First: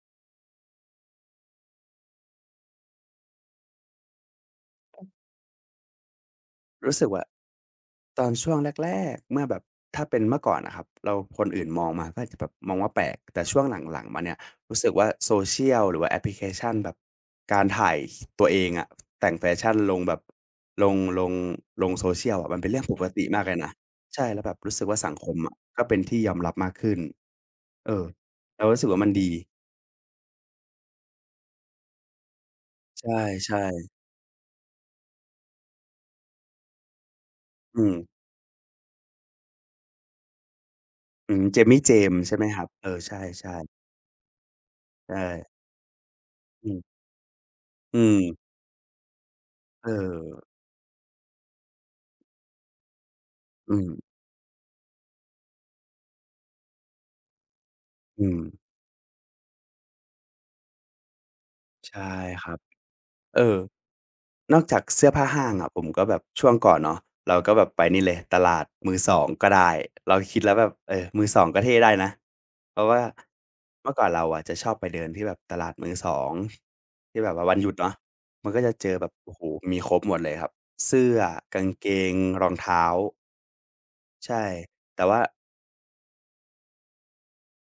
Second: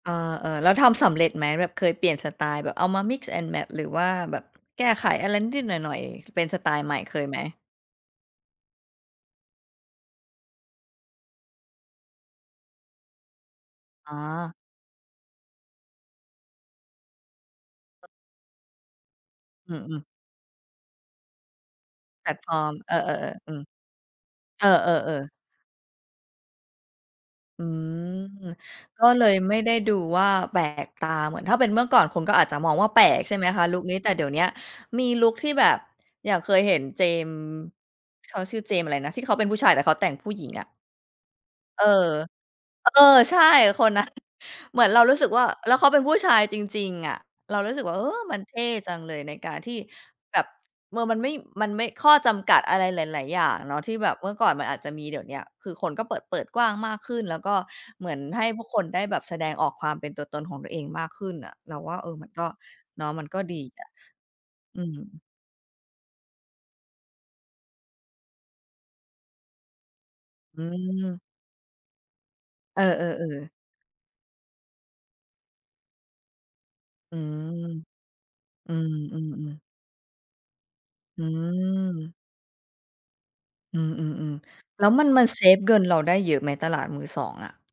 เออ ๆ แล้วทำสำเร็จไหม? แบบเคยเปลี่ยนสไตล์แบบเอามา Mix and Match หรือว่าแบบ แก้ไขอะไรนิด ๆ หน่อย ๆ เป็นสไตล์รใูหม้่ สึกเวค่า ยไหม? ตอนช่วง แรก ๆ เมื่อแบบถ้าเป็นเมื่อก่อนน่ะครับ เรา คนอื่นมองมาก็อาจจะแบบมองว่าแปลก แต่ช่วงหลัง อ๋ๆ มาเนี่ย อ รู้สึกว่า Social หรือว่าแอปพลิเคชันแบบ การถ่าย ส ตัวเองอะ แต่งแฟชอั่ืนลงอ ๆ แบบ ลง ลง ลง แพลsocial ตอฟะ มันอเปร็์นเม รื่องเปออ กติมๆ ากๆ อเืลยม นะ ใช่ แล้วแบบเอรู้สึกว่า สังอ คๆ ๆ มอะก็เป็นที่ยอมรับมากขึ้น อืเออ ม เรารู้สึกว่าก็มันเลดี ยไม่ได้ดูว่าแปลกตา เหมือนถ้าเป็นเมื่อก่อนคนก็อาจจะมองว่าแปใลก ใช่ไหมช่ คะลุๆ กนี้ แต่เดี๋ยวเนี้ยมีลุกที่แบบ อย่างเคยเห็นเจมส์ อืม เขาชื่อเจมส์อะไรนะ ที่เขาเป็นผู้ชาย แต่เขาแต่งผู้หญิง อะ อืม เจมมี่ เออ เจมส์ ใช่ไหมครับ เอเออ อ ใใช่ ช่ ๆ คนนั้น เหมือนเราใชรู้สึกว่่ า แล้วเขาเป็นผู้ชายจอืม ริง ๆ อะ เรารู้สึกว่อา ืเออ! ม มันเท่จังเลย ในการที่เแบออ บ เมอ มันไม่ มันไม่ ข้อจำกัดอะไรหลาย ๆ อย่างอเืนาะ ที่ม แบบเมื่อก่อนมันอาจจะมี เดี๋ยวเนี้ยคือคนก็เปิด เปิดกว้างมากขึ้น แล้วก็เหมืออนืให้ม พวกคนได้แบบแสดงออกความเป็นตัวตนของตัวเองมากขึ้นอะเราวใช่า ่เออ มันกค็ รับ เนาะ มันกเอ็อ ดีอะ นอกจอาืกม เสื้อผ้าห้างอ ะผมก็แบบ ช่วงก่อนเนาะ เราก็แบบไปนี่เลยตลาดมือสองก็ได้ เราคิดแล้วอืแบบ เออ มม ือสองก็เท่ได้นะ เเพอราอ ะว่าๆ ๆ เมื่อก่อนเราอะจะชอบไปเดินที่แบบตลาดมือสอง ทอืี่แบบว่าวันหม ยุดเนาะ มันก็จอืะเจอแบบ โอ้โฮ อ ๆ ๆ มีครบหมดเลยครับ เสื้อ อืกางเกม ง รองเท้า อืใชม ่ ๆ ๆ แล้วแต่มัน ว่มา ันเซฟเงินเราได้เยอะไหม ตลาดมือสองอะ?